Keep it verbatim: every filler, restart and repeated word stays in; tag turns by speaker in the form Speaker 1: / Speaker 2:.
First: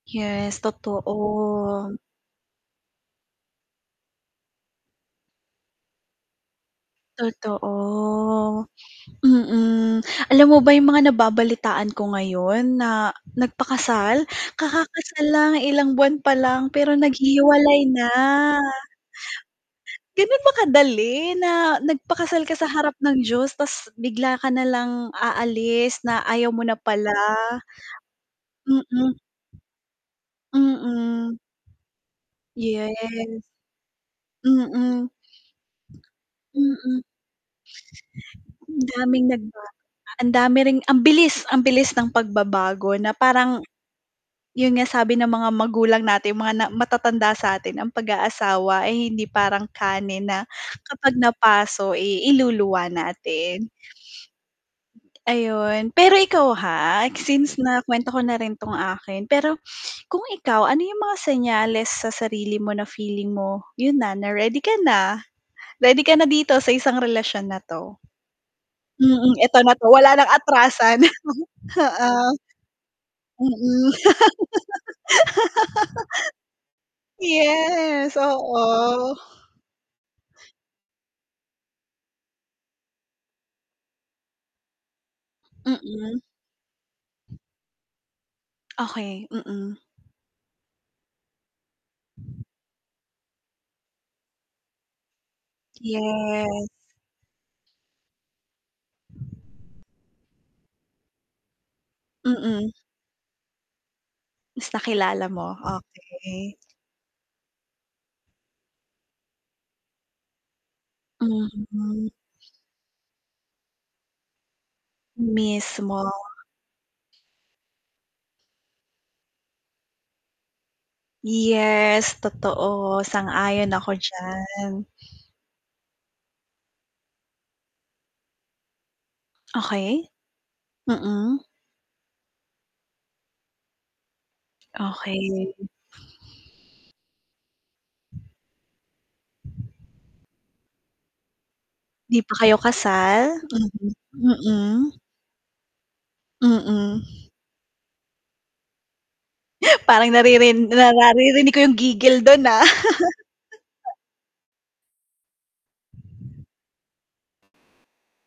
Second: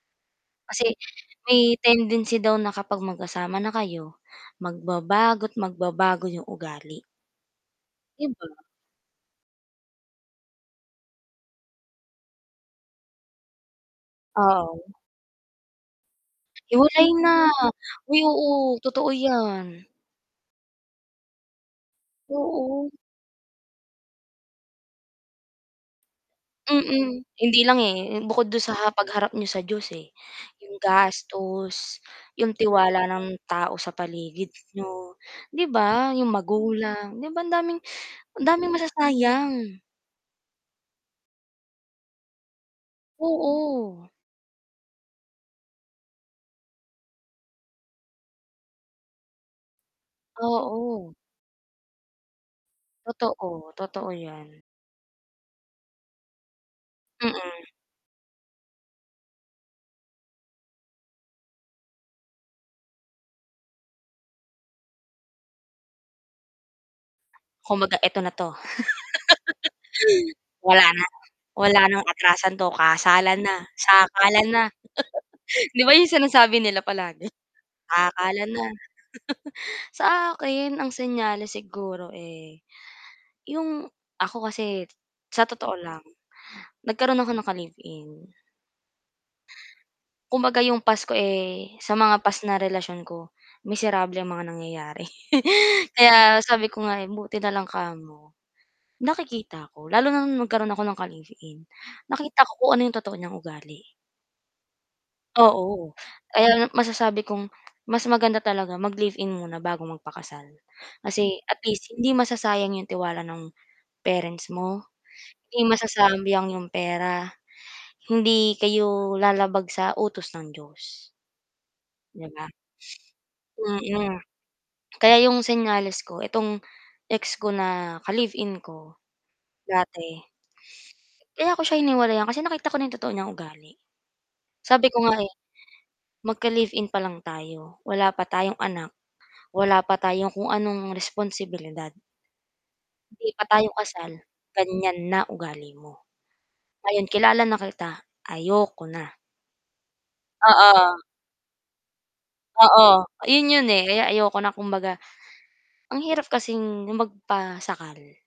Speaker 1: Yes,
Speaker 2: Kasi, may
Speaker 1: totoo.
Speaker 2: tendency daw na kapag magkasama na kayo, magbabago't magbabago yung ugali.
Speaker 1: Totoo.
Speaker 2: Di ba?
Speaker 1: Mm, alam mo ba yung mga nababalitaan ko ngayon na, nagpakasal.
Speaker 2: Oo.
Speaker 1: Kakakasal lang, ilang buwan pa lang, pero
Speaker 2: Hiwalay na.
Speaker 1: naghihiwalay na.
Speaker 2: Uy, oo, totoo yan.
Speaker 1: Gano'n ba kadali, na nagpakasal ka sa harap
Speaker 2: Oo.
Speaker 1: ng Diyos, 'tas bigla ka na lang aalis, na ayaw mo na pala.
Speaker 2: Mm. Hindi lang, eh, hmm, bukod do'n sa ha
Speaker 1: Mm.
Speaker 2: pagharap niyo sa Diyos, eh. Yung
Speaker 1: Mm.
Speaker 2: gastos, yung
Speaker 1: Yes.
Speaker 2: tiwala ng tao sa paligid
Speaker 1: Mm.
Speaker 2: niyo, 'di ba? Yung
Speaker 1: Mm.
Speaker 2: magulang, 'di ba, ang daming ang daming
Speaker 1: Ang daming nagbago,
Speaker 2: masasayang.
Speaker 1: a ang dami ring ang bilis, ang bilis ng pagbabago na parang,'yon
Speaker 2: Oo.
Speaker 1: nga, sabi ng mga magulang natin, mga na matatanda sa'tin, "Ang pag-aasawa ay hindi parang kanin, na
Speaker 2: Oo.
Speaker 1: kapag napaso, eh, iluluwa natin."
Speaker 2: Totoo, totoo yan.
Speaker 1: Ayun. Pero ikaw, ha, since,
Speaker 2: Mm.
Speaker 1: na-kuwento ko na rin 'tong akin. Pero, kung ikaw, ano yung mga senyales sa sarili mo na feeling mo, 'yon na, na ready ka na, ready ka na dito sa isang relasyon na 'to.
Speaker 2: Kumbaga, "Eto na 'to,
Speaker 1: Mm, "Eto na 'to, wala ng
Speaker 2: wala
Speaker 1: atrasan."
Speaker 2: na, wala ng
Speaker 1: Oo,
Speaker 2: atrasan 'to, kasalan na,
Speaker 1: mm,
Speaker 2: sakalan na". 'Di ba, yung sinasabi nila palagi,
Speaker 1: yes,
Speaker 2: "Sakalan na".
Speaker 1: oo.
Speaker 2: Sa akin, ang senyales siguro, eh, yung ako kasi, sa totoo lang,
Speaker 1: Mm.
Speaker 2: nagkaroon ako ng ka-live-in.
Speaker 1: Okey, mm.
Speaker 2: Kumbaga yung past ko, eh, sa mga past na relasyon ko, miserable ang mga nangyayari, kaya,
Speaker 1: Yes.
Speaker 2: sabi ko nga, eh, buti na lang kamo nakikita ko. Lalo na no'ng nagkaroon ako ng ka-live-in, nakita ko
Speaker 1: Mm.
Speaker 2: kung ano yung totoo niyang ugali.
Speaker 1: Mas nakilala mo,
Speaker 2: Oo.
Speaker 1: okey.
Speaker 2: Kaya, masasabi kong, mas maganda talaga mag-live-in muna bago magpakasal. Kasi, at least,
Speaker 1: Mhm.
Speaker 2: hindi masasayang yung tiwala no'ng parents mo, 'di
Speaker 1: Mismo.
Speaker 2: masasamyang yung pera, hindi kayo, lalabag sa utos ng Diyos.
Speaker 1: Yes,
Speaker 2: 'Di ba?
Speaker 1: totoo, sang-ayon ako
Speaker 2: Mm.
Speaker 1: diyan.
Speaker 2: Kaya yung senyales ko, itong ex ko na, ka-live-in ko,
Speaker 1: Okey.
Speaker 2: dati
Speaker 1: Mm.
Speaker 2: kaya ko siya hiniwalayan, kasi, nakita ko na yung totoo niyang ugali. Sabi ko nga, eh,
Speaker 1: Okey.
Speaker 2: "Magka-live-in pa lang tayo, wala pa tayong anak, wala pa tayong kung anong responsibilidad"
Speaker 1: 'Di pa kayo kasal?
Speaker 2: hindi pa tayo kasal,
Speaker 1: Mhm, mm.
Speaker 2: ganyan na ugali mo.
Speaker 1: Mm.
Speaker 2: Ngayon kilala na kita, ayoko na.
Speaker 1: Parang naririn
Speaker 2: Oo.
Speaker 1: nara ririnig ko yung gigil do'n, ah.
Speaker 2: Oo, ayun 'yon, eh. Kaya ayoko na kumbaga, ang hirap kasing magpasakal.